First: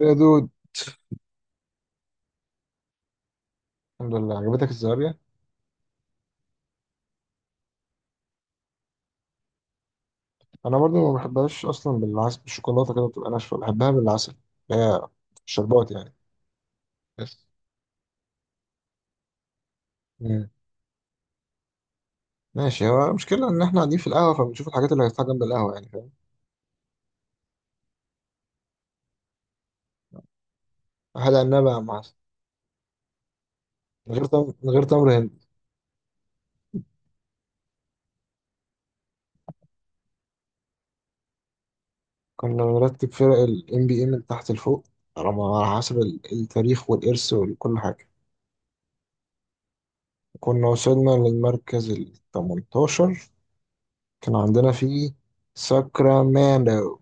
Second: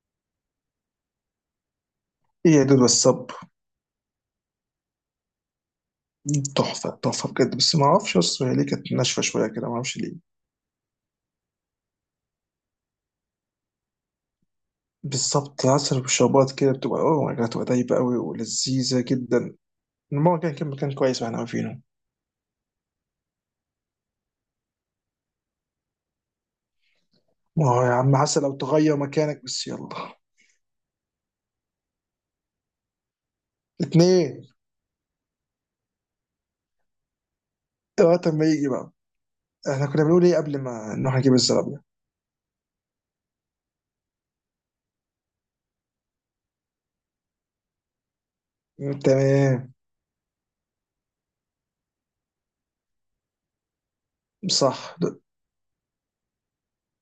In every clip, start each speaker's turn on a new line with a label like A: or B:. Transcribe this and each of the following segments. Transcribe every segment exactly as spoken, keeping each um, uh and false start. A: يا دود،
B: ايه يا دود والصب.
A: الحمد لله عجبتك الزهرية.
B: تحفة تحفة بجد، بس ما اعرفش اصلا هي ليه كانت ناشفة شوية كده، ما اعرفش ليه.
A: انا برضو ما بحبهاش اصلا، بالعسل بالشوكولاته كده بتبقى ناشفه، بحبها بالعسل اللي هي
B: بالظبط،
A: الشربات
B: عسل
A: يعني
B: وشربات كده بتبقى اوه ماي
A: بس.
B: جاد، بتبقى دايبة قوي ولذيذة جدا. الماما
A: مم.
B: كان كان مكان كويس واحنا واقفينه.
A: ماشي، هو المشكله ان احنا قاعدين في القهوه فبنشوف الحاجات اللي هتتحط جنب القهوه، يعني فاهم.
B: ما هو يا عم عسل لو تغير مكانك بس، يلا.
A: حاجه عنبه مع عسل، من غير
B: اتنين،
A: تمر، من غير تمر هندي.
B: وقت ما يجي بقى. احنا كنا بنقول ايه قبل ما نروح نجيب الزرابية؟
A: كنا بنرتب فرق الام بي اي من تحت لفوق، على على حسب ال- التاريخ والارث وكل حاجه.
B: تمام،
A: كنا وصلنا للمركز ال تمنتاشر، كان عندنا
B: صح.
A: فيه ساكرامento.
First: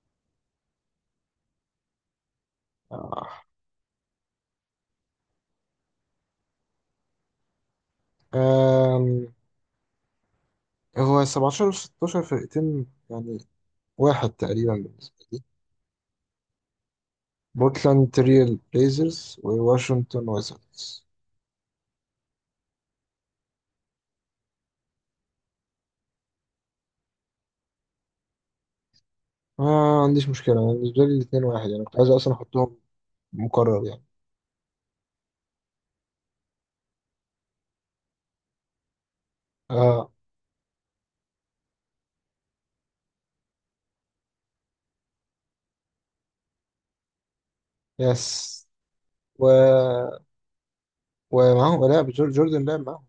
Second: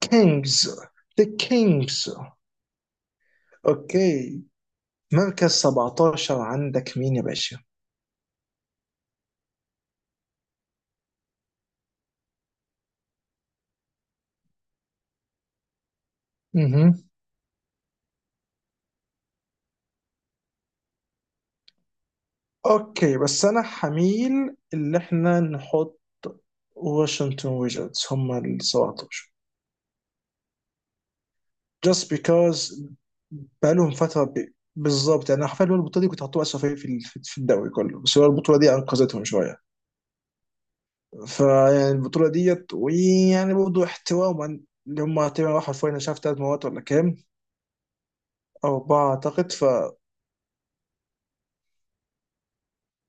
B: كينجز. ذا كينجز. اوكي، مركز سبعتاشر عندك مين يا باشا؟
A: آه. هو سبعة عشر و ستة عشر فرقتين يعني واحد تقريبا بالنسبة لي، بورتلاند تريل بليزرز وواشنطن ويزاردز.
B: اوكي، بس انا حميل اللي احنا نحط. واشنطن ويجتس هم ال سبعتاشر،
A: ما عنديش مشكلة، أنا بالنسبة لي الاتنين واحد يعني، كنت
B: just
A: عايز أصلا أحطهم
B: because.
A: مكرر
B: بقالهم
A: يعني.
B: فترة ب- بالظبط. يعني حرفيا هو البطولة دي كنت حاطوها أسوأ فريق في ال- في في الدوري كله، بس هو البطولة دي أنقذتهم شوية.
A: آه.
B: فيعني البطولة ديت، ويعني برضه احتواما، اللي هم تقريبا راحوا الفاينل مش عارف تلات مرات ولا كام،
A: يس.
B: أو أربعة
A: و...
B: أعتقد ف...
A: ومعاهم، لا، جور- جوردن لعب معاهم.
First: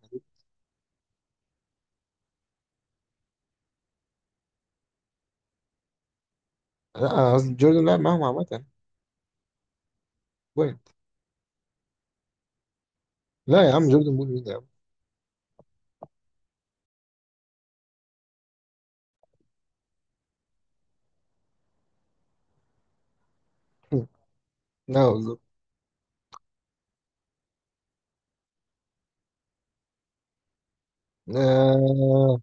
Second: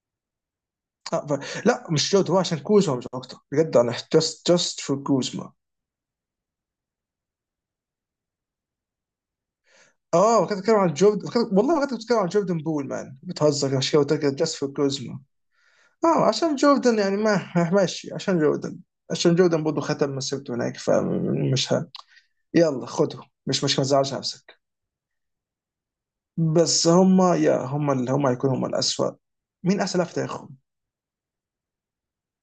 B: آه، ف... لا مش لوت، هو عشان كوزما مش أكتر بجد، أنا just just for كوزما.
A: لا، قصدي جوردن لعب معاهم عامة.
B: اه كنت بتتكلم
A: وين؟
B: عن جوردن، كنت- والله كنت بتتكلم عن جوردن، بول مان
A: لا يا
B: بتهزر،
A: عم،
B: عشان كده قلت
A: جوردن
B: لك
A: بول مين يا
B: جاست
A: عم.
B: فور كوزما. اه عشان جوردن يعني ما ماشي، عشان جوردن عشان جوردن برضه ختم مسيرته هناك فمش ه... يلا خده، مش مش ما تزعلش نفسك.
A: لا بالظبط.
B: بس هما، يا هما اللي هما هيكونوا هما الأسوأ. مين أحسن لاعب في تاريخهم؟
A: آه،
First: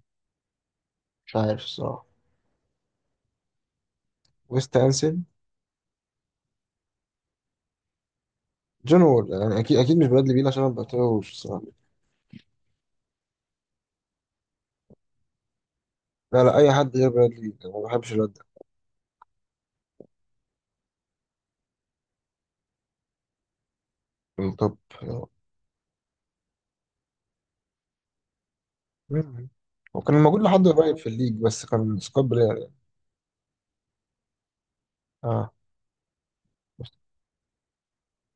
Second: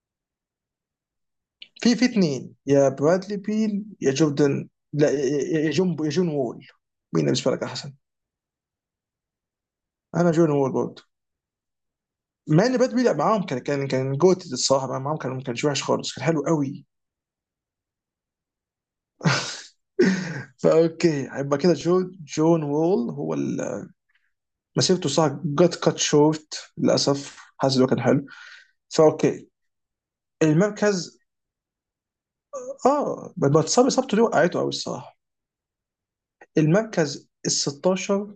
A: مش عارف
B: في في
A: الصراحة.
B: اتنين، يا برادلي بيل يا جوردن،
A: ويست
B: لا
A: أنسن.
B: يا يا- يا جون يا جون وول. مين بالنسبة لك أحسن؟
A: جون وول يعني، أكيد أكيد مش
B: أنا
A: برادلي بيل
B: جون
A: عشان أنا
B: وول
A: ما
B: برضه.
A: بتابعوش.
B: مع ان باد بيلعب معاهم، كان كان كان جوت الصراحه، معاهم كان كان وحش خالص، كان حلو
A: لا لا، أي
B: قوي.
A: حد غير برادلي بيل، أنا ما بحبش الواد ده.
B: فاوكي، هيبقى كده جون جون وول هو ال-
A: من توب.
B: مسيرته صح جت كات شورت للاسف، حاسس إن هو كان حلو،
A: مم.
B: فاوكي.
A: هو كان موجود لحد قريب في
B: المركز،
A: الليج، بس كان سكوت بلاير يعني.
B: اه بتصاب اصابته دي وقعته قوي الصراحه.
A: اه.
B: المركز ال ستاشر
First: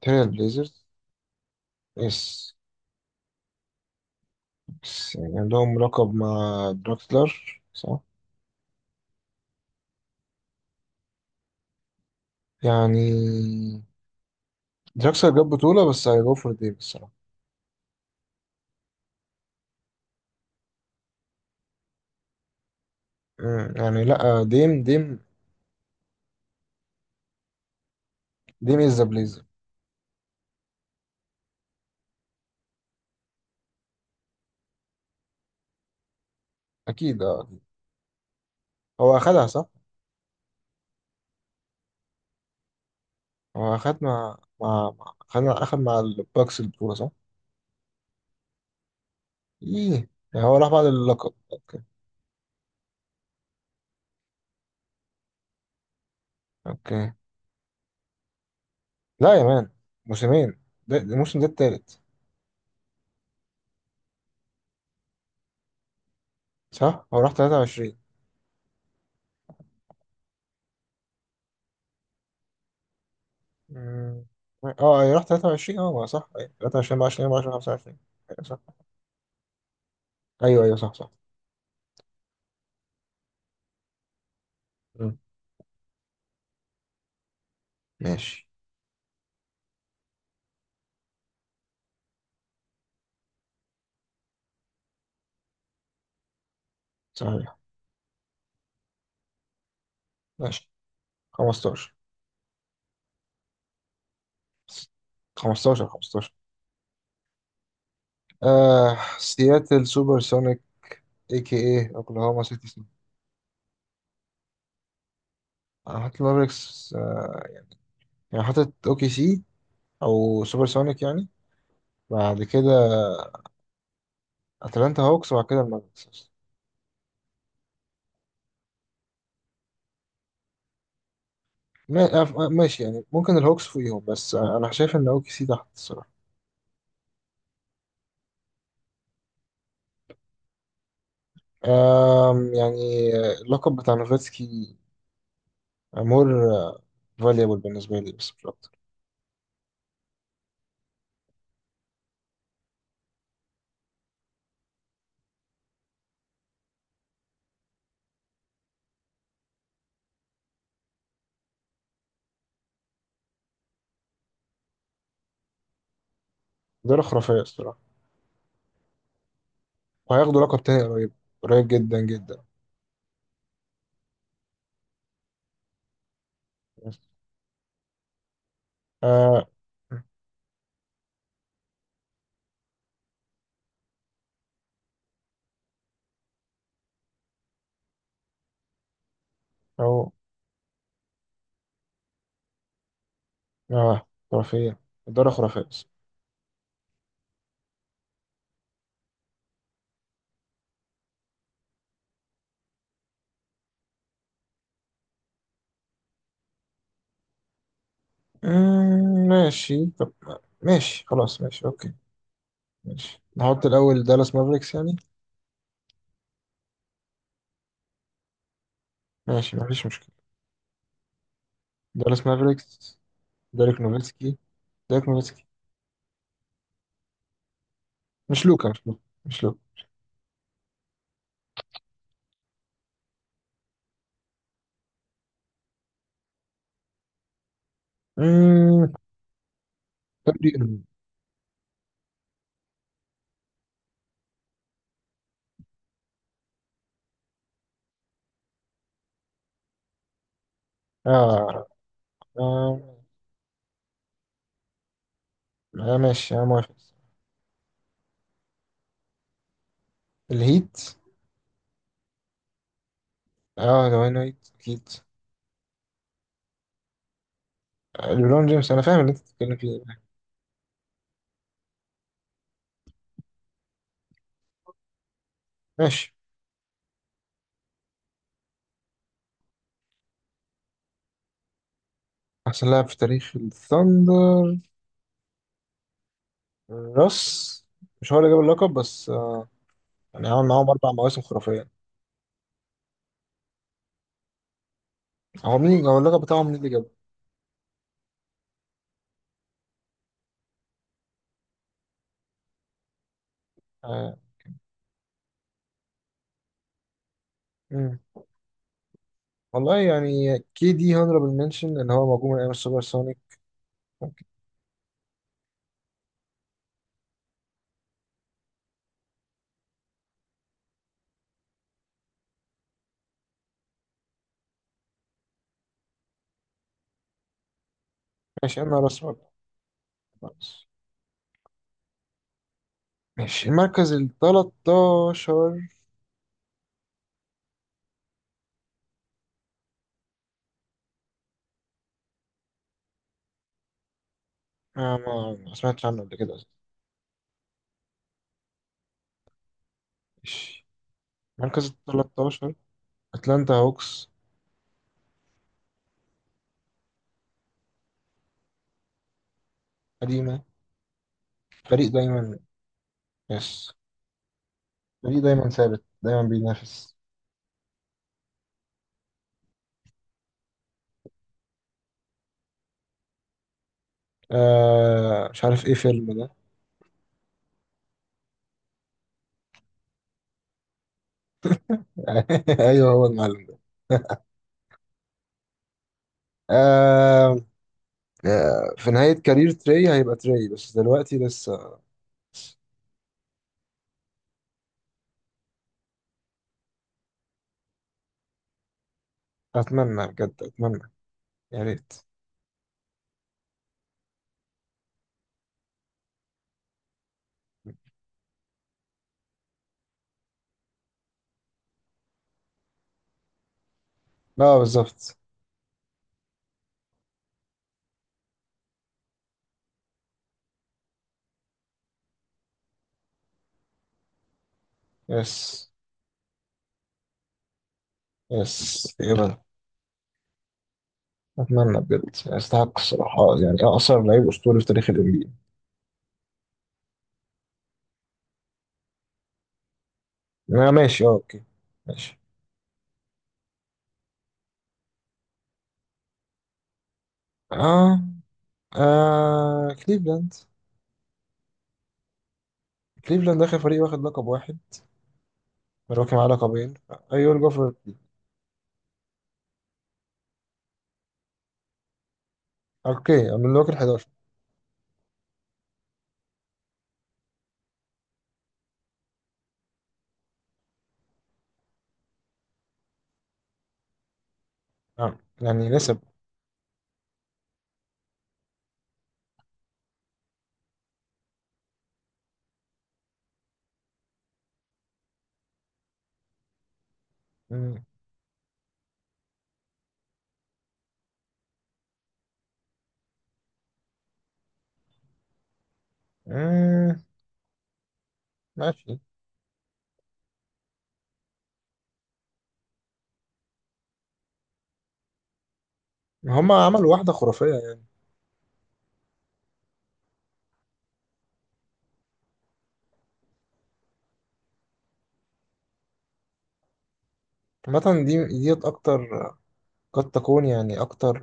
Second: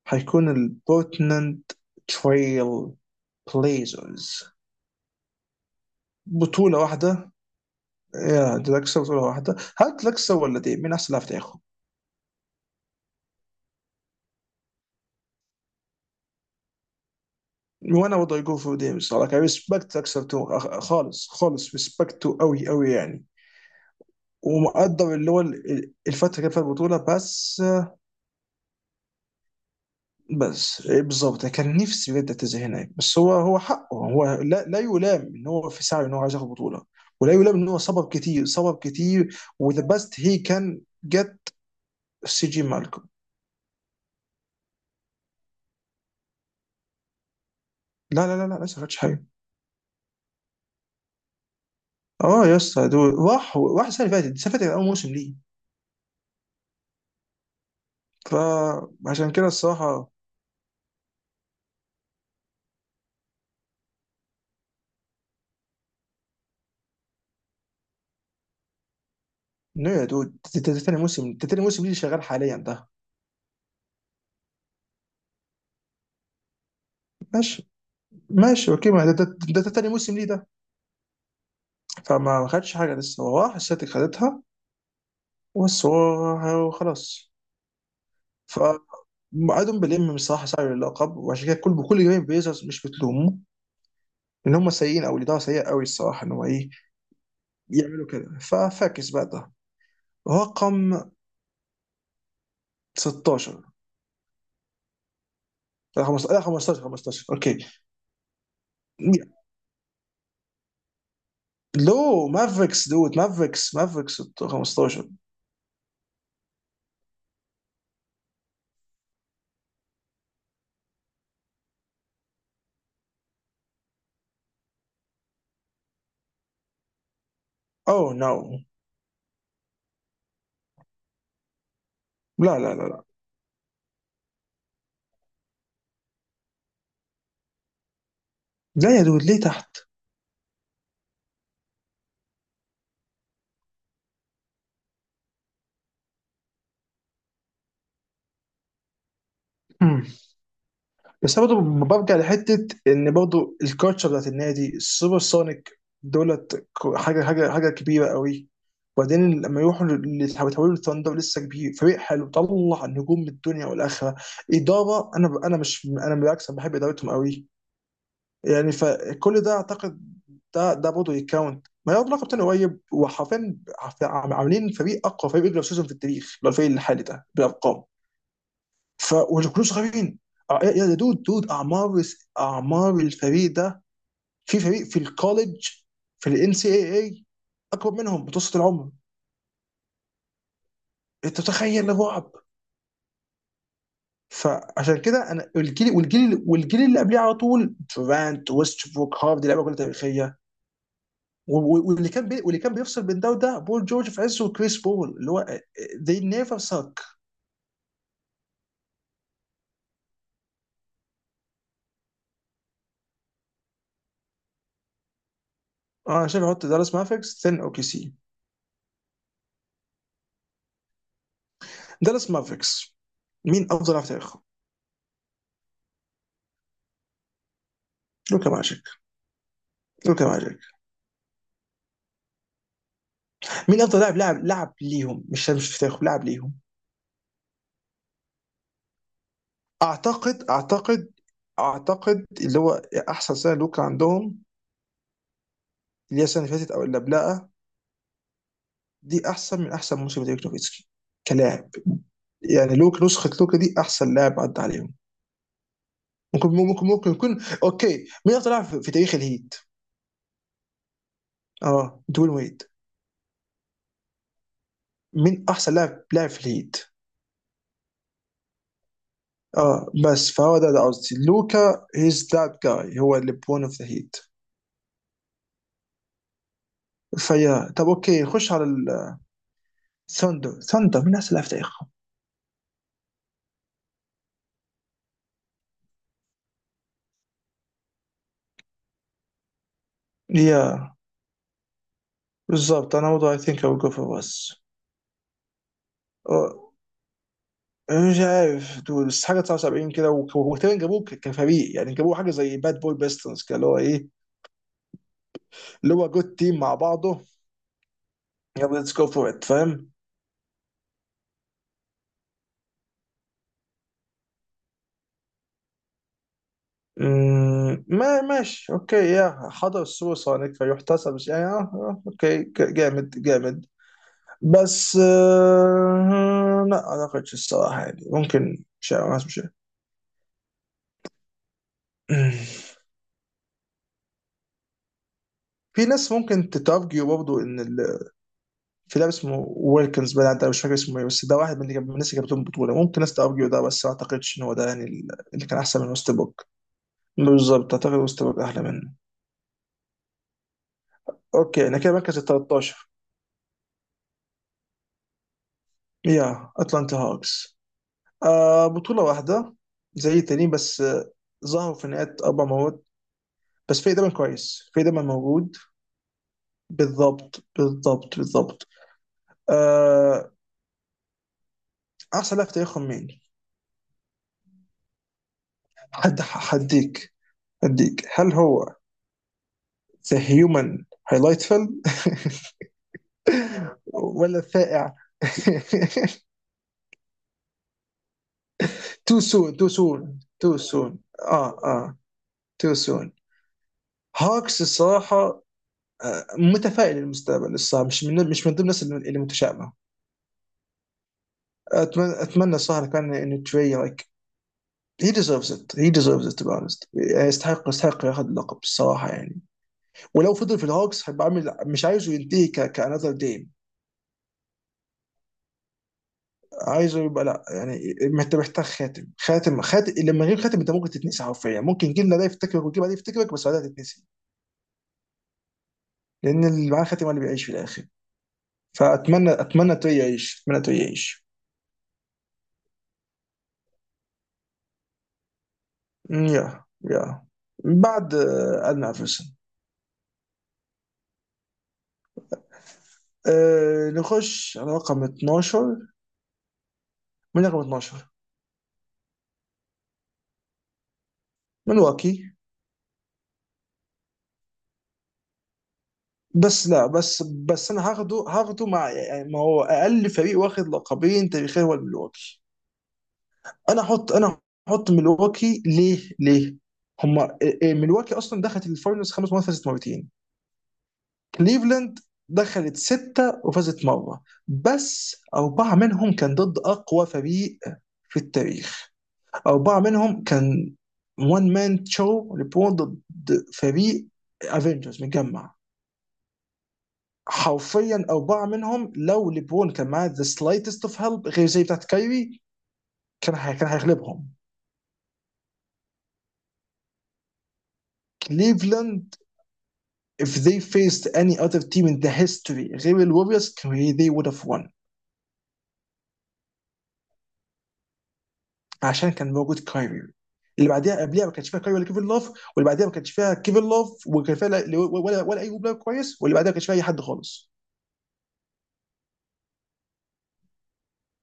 A: تاني
B: هيكون
A: البليزرز.
B: البورتلاند
A: يس.
B: تريل بليزرز.
A: بس يعني عندهم لقب مع
B: بطوله واحده،
A: دراكسلر، صح؟
B: يا دراكسر بطوله واحده، هل دراكسر ولا دي مين احسن لاعب في تاريخه؟
A: يعني دراكسلر جاب بطولة، بس هيجو فور ديم الصراحة.
B: وانا وضع جو فور ديم الصراحه، ريسبكت دراكسر تو- خالص خالص ريسبكت، قوي قوي يعني.
A: مم، يعني لا، ديم
B: ومقدر
A: ديم
B: اللي هو ال- الفتره اللي كان فيها البطوله بس.
A: ديم از ذا بليزر.
B: بس إيه بالظبط، يعني كان نفسي بجد اعتزل هناك، بس هو هو حقه، هو لا لا يلام ان هو في سعي ان هو عايز ياخد بطوله،
A: أكيد،
B: ولا
A: اه.
B: يلام ان هو صبر كتير صبر
A: هو
B: كتير،
A: أخدها صح.
B: وذا بيست هي كان جت. سي جي مالكم.
A: هو أخد مع مع مع- أخد مع أخد مع الباكس البطولة، صح؟
B: لا لا لا لا، لسه ما خدش حاجه.
A: إيه يعني، هو راح بعد اللقب، أوكي.
B: اه يا اسطى، دول راح راح السنه اللي فاتت، السنه اللي فاتت كان اول موسم ليه،
A: أوكي.
B: فعشان
A: لا يا
B: كده
A: مان،
B: الصراحه.
A: موسمين، ده ده الموسم ده التالت. صح، هو راح تلاتة وعشرين.
B: نو يا دود، ده ده- ده تاني موسم، ده تاني موسم ليه شغال حاليا ده.
A: مم. اه ايوه، راح تلاتة وعشرين، اه ما صح، ايوه تلاتة وعشرين اربعة وعشرين اربعة وعشرين
B: ماشي.
A: خمسة وعشرين. ايوه صح.
B: ماشي اوكي، ما ده ده ده- ده تاني موسم ليه ده.
A: ايوه ايوه صح صح.
B: فما خدش حاجه لسه، هو راح السلتيك خدتها،
A: مم.
B: بس هو خلاص.
A: ماشي.
B: فادهم بيلم بصراحه سعي اللقب، وعشان كده كل كل جماهير بيزرز مش بتلومه ان هم سيئين، او الاداره سيئه قوي الصراحه ان هو ايه
A: صحيح.
B: يعملوا كده. ففاكس بقى ده
A: ماشي.
B: رقم
A: خمستاشر
B: ستاشر.
A: خمستاشر
B: لا،
A: خمستاشر.
B: خمستاشر، لا، خمستاشر، خمستاشر اوكي.
A: آه، سياتل سوبر سونيك، اي كي اي
B: لو
A: اوكلاهوما سيتي سونيك.
B: مافريكس دود، مافريكس مافريكس خمستاشر.
A: انا حاطط مافريكس، آه. يعني حاطط اوكي سي او سوبر سونيك يعني. بعد كده اتلانتا هوكس، وبعد كده المافريكس.
B: اوه نو.
A: ما- أف-
B: لا لا
A: ماشي
B: لا لا
A: يعني، ممكن الهوكس فوقيهم، بس أه، انا شايف ان اوكي سي تحت الصراحه.
B: لا، يا دود ليه تحت؟
A: أم، يعني أه، اللقب بتاع نوفاتسكي مور فاليبل بالنسبه لي، بس مش اكتر.
B: بس أنا برضه برجع لحته ان برضه الكالتشر بتاعت النادي السوبر سونيك دولت، ك- حاجه حاجه حاجه كبيره قوي. وبعدين لما يروحوا، اللي يتحولوا للثاندر لسه كبير، فريق حلو طلع نجوم من الدنيا والاخره. اداره انا، ب- انا مش، انا بالعكس انا بحب
A: ده
B: ادارتهم
A: خرافيه
B: قوي
A: الصراحه،
B: يعني، فكل ده اعتقد
A: وهياخدوا لقب
B: ده
A: تاني
B: ده
A: قريب.
B: برضه يكاونت.
A: قريب
B: ما
A: جدا
B: ياخد لقب تاني
A: جدا.
B: قريب، وحرفيا عف- عاملين فريق، اقوى فريق ريجلر سيزون في التاريخ لو الفريق الحالي ده بالارقام. ف
A: أه.
B: وكلهم صغيرين. آه، يا يا دود دود اعمار اعمار الفريق ده، في فريق في الكوليج، في الان سي اي اي اكبر منهم متوسط العمر.
A: او.
B: انت تخيل الرعب.
A: اه خرافيه.
B: فعشان
A: الدورة
B: كده انا،
A: خرافيه بس.
B: والجيل والجيل والجيل اللي قبليه على طول، دورانت، ويستبروك، هارد، لعيبه كلها تاريخيه. و- و- واللي كان بي... واللي كان بيفصل بين ده وده، بول جورج في عزه وكريس بول، اللي هو they never suck.
A: أمم، ماشي طب. ماشي خلاص، ماشي اوكي. ماشي نحط الاول دالاس مافريكس يعني.
B: انا شايف احط دالاس مافيكس ثين اوكي سي.
A: ماشي مفيش مشكله. دالاس
B: دالاس مافيكس،
A: مافريكس.
B: مين
A: ديريك
B: افضل لاعب في
A: نوفيتسكي.
B: تاريخهم؟
A: ديريك نوفيتسكي. مش
B: لوكا
A: لوكا
B: ماجيك،
A: مش لوكا مش لوكا
B: لوكا ماجيك. مين افضل لاعب لعب لعب ليهم، مش مش في تاريخهم، لعب ليهم؟
A: امم.
B: اعتقد اعتقد اعتقد اللي هو احسن سنه لوكا عندهم، اللي هي السنه اللي فاتت او اللي قبلها، دي احسن من احسن موسم ديريك نوفيتسكي
A: اه.
B: كلاعب. يعني
A: آه،
B: لوك، نسخه لوكا دي احسن لاعب عدى عليهم.
A: آه، ماشي انا
B: ممكن
A: موافق.
B: ممكن ممكن يكون، اوكي. مين افضل لاعب في في تاريخ الهيت؟
A: الهيت.
B: اه، دوين ويد.
A: اه دواين وايت اكيد.
B: مين احسن لاعب لاعب في الهيت؟
A: آه، ليبرون جيمس، انا فاهم اللي انت بتتكلم
B: اه
A: فيه.
B: بس فهو، ده ده قصدي، لوكا هيز ذات جاي، هو اللي بون اوف ذا هيت.
A: ماشي.
B: فيا طب اوكي، نخش على ال ثاندر. ثاندر، من احسن لاعب في تاريخهم؟
A: احسن لاعب في تاريخ الثاندر، راس. مش هو اللي جاب اللقب بس، آه، يعني عمل معاهم اربع
B: يا،
A: مواسم خرافيه.
B: بالظبط انا برضه، اي ثينك اي جو فور اس.
A: هو مين هو اللقب بتاعهم مين اللي جابه؟
B: مش عارف دول، بس حاجه تسعة وسبعين كده، وك- وتقريبا جابوه ك- كفريق يعني، جابوه حاجه زي باد بوي بيستنز كده، اللي هو ايه،
A: آه.
B: اللي هو جود تيم مع بعضه.
A: مم.
B: يلا ليتس جو فور ات،
A: والله
B: فاهم.
A: يعني، كي دي هانربل منشن ان هو موجود من ايام السوبر سونيك.
B: مم، ما ماشي اوكي، يا حضر السوبر سونيك فيحتسب، بس يعني، آه، آه، اوكي، ك- جامد جامد. بس آه لا، ما اعتقدش الصراحه يعني،
A: ماشي،
B: ممكن
A: انا
B: مش
A: راس
B: عارف،
A: برضه.
B: مش عارف.
A: ماشي، المركز ال تلتاشر.
B: في ناس ممكن تتارجيو برضه ان ال... في لاعب اسمه ويلكنز بقى، انت مش فاكر اسمه ايه، بس ده واحد من اللي جاب- من الناس اللي جابتهم بطوله، ممكن ناس تارجيو ده، بس ما اعتقدش ان هو ده يعني
A: آه،
B: ال-
A: ما
B: اللي
A: ما
B: كان احسن
A: سمعتش
B: من
A: عنه قبل كده
B: وستبروك.
A: أصلاً.
B: بالظبط، اعتقد وستبروك احلى منه.
A: ماشي، مركز
B: اوكي،
A: ال
B: انا كده مركز ال
A: تلتاشر
B: تلتاشر.
A: أتلانتا هوكس.
B: يا اتلانتا هاكس. آه بطوله واحده زي
A: قديمة.
B: التانيين، بس آه، ظهروا في
A: فريق
B: نهاية
A: دايما.
B: اربع مرات،
A: يس.
B: بس في دايما كويس، في دايما
A: فريق دايما
B: موجود.
A: ثابت، دايما بينافس.
B: بالضبط بالضبط بالضبط. آه، احسن لاعب في تاريخهم مين؟
A: آه، مش عارف ايه فيلم
B: حد
A: ده.
B: هديك هديك هل هو ذا هيومن هايلايتفل
A: ايوه، هو المعلم ده.
B: ولا الثائع؟
A: آه. آه، في نهاية
B: تو سون،
A: كارير
B: تو
A: تري
B: سون،
A: هيبقى تري،
B: تو
A: بس
B: سون،
A: دلوقتي
B: اه
A: لسه.
B: اه، تو سون. هاكس الصراحه، آه، متفائل للمستقبل الصراحه، مش من مش من ضمن الناس اللي اللي متشائمه.
A: أتمنى بجد، أتمنى. يا ريت.
B: اتمنى اتمنى الصراحه، لو كان انه تري لايك، هي ديزيرفز ات، هي ديزيرفز ات بانست، يستحق يستحق ياخذ اللقب الصراحه يعني. ولو فضل في الهوكس هيبقى عامل، مش عايزه ينتهي كانذر جيم،
A: لا، بالظبط.
B: عايزه يبقى، لا يعني انت محتاج خاتم، خاتم خاتم. لما غير خاتم انت ممكن تتنسي حرفيا، ممكن جيلنا ده يفتكرك، وجيل بعديه يفتكرك، بس بعدها تتنسي،
A: يس.
B: لان اللي معاه خاتم هو اللي بيعيش في الاخر.
A: يس،
B: فاتمنى
A: يبقى.
B: اتمنى توي يعيش، اتمنى توي يعيش.
A: أتمنى بجد، يستحق الصراحة يعني، أقصر لعيب أسطوري في تاريخ ال ان بي ايه.
B: أمم، يا يا بعد، آه، ادنى افرسن.
A: آه، ماشي، اه اوكي. ماشي.
B: أه نخش على رقم اتناشر. من رقم
A: اه,
B: اتناشر،
A: آه كليفلاند.
B: من واكي
A: كليفلاند اخر فريق واخد لقب واحد، ملواكي معاه
B: بس
A: لقبين.
B: لا، بس
A: ايول
B: بس
A: جوفر.
B: انا هاخده هاخده مع يعني، ما هو اقل فريق واخد لقبين تاريخيا هو الملواكي.
A: اوكي، ملواكي ال
B: انا
A: حداشر.
B: احط انا احط ملواكي ليه ليه؟ هما إيه- إيه، ملواكي اصلا دخلت الفاينلز خمس مرات، فازت مرتين. كليفلاند دخلت ستة وفازت مرة، بس
A: آه. يعني
B: أربعة
A: لسه.
B: منهم كان ضد أقوى فريق في التاريخ. أربعة منهم كان وان مان شو، لبرون ضد فريق افنجرز متجمع
A: مم.
B: حرفيا. أربعة منهم، لو لبرون كان معاه ذا سلايتست اوف هيلب غير زي بتاعت كايري، كان هي- كان هيغلبهم
A: مم. ماشي.
B: كليفلاند. If they faced any other team in the history غير الوريوز, they would have won.
A: هما عملوا واحدة خرافية يعني.
B: عشان كان موجود كايري، اللي بعديها قبلها ما كانش فيها كايري ولا كيفن لوف، واللي بعديها ما كانش فيها كيفن لوف وكان فيها لا- ولا ولا اي بلاير كويس، واللي بعديها ما كانش فيها اي حد خالص.
A: عامة دي ديت أكتر، قد تكون يعني أكتر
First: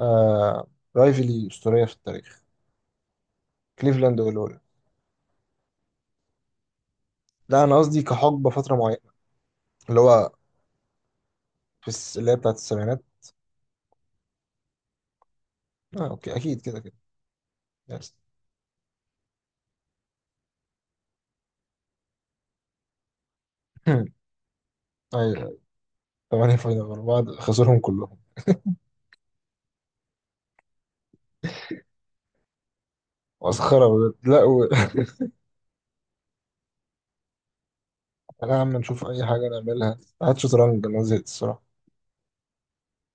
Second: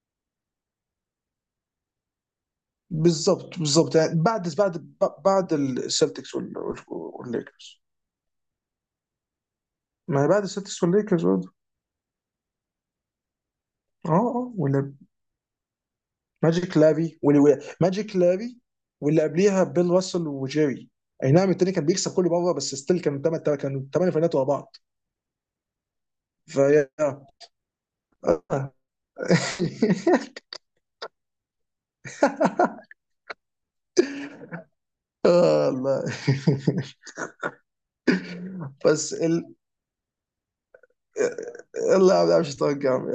A: آه رايفلي أسطورية في التاريخ.
B: بالظبط بالظبط،
A: كليفلاند
B: يعني بعد
A: والولا.
B: بعد بعد السلتكس
A: لا، أنا
B: والليكرز،
A: قصدي كحقبة فترة معينة، اللي
B: ما
A: هو
B: بعد السلتكس والليكرز برضه.
A: في الس... اللي هي بتاعت السبعينات.
B: اه اه، ولا
A: آه أوكي، أكيد
B: ماجيك
A: كده كده.
B: لافي، واللي
A: يس.
B: ماجيك لافي، واللي قبليها بيل راسل وجيري. اي نعم، التاني كان بيكسب كل مره، بس ستيل كان تمن، كانوا ثمان فاينات ورا بعض.
A: أيوه. ثمانية فاينل
B: فيا
A: ورا
B: آه.
A: بعض خسرهم كلهم. مسخرة بجد. لا و...
B: آه، الله
A: تعالى يا عم نشوف
B: بس
A: أي حاجة
B: ال...
A: نعملها، هات شطرنج، أنا زهقت الصراحة.
B: يلا، ما بعرفش، اتوقع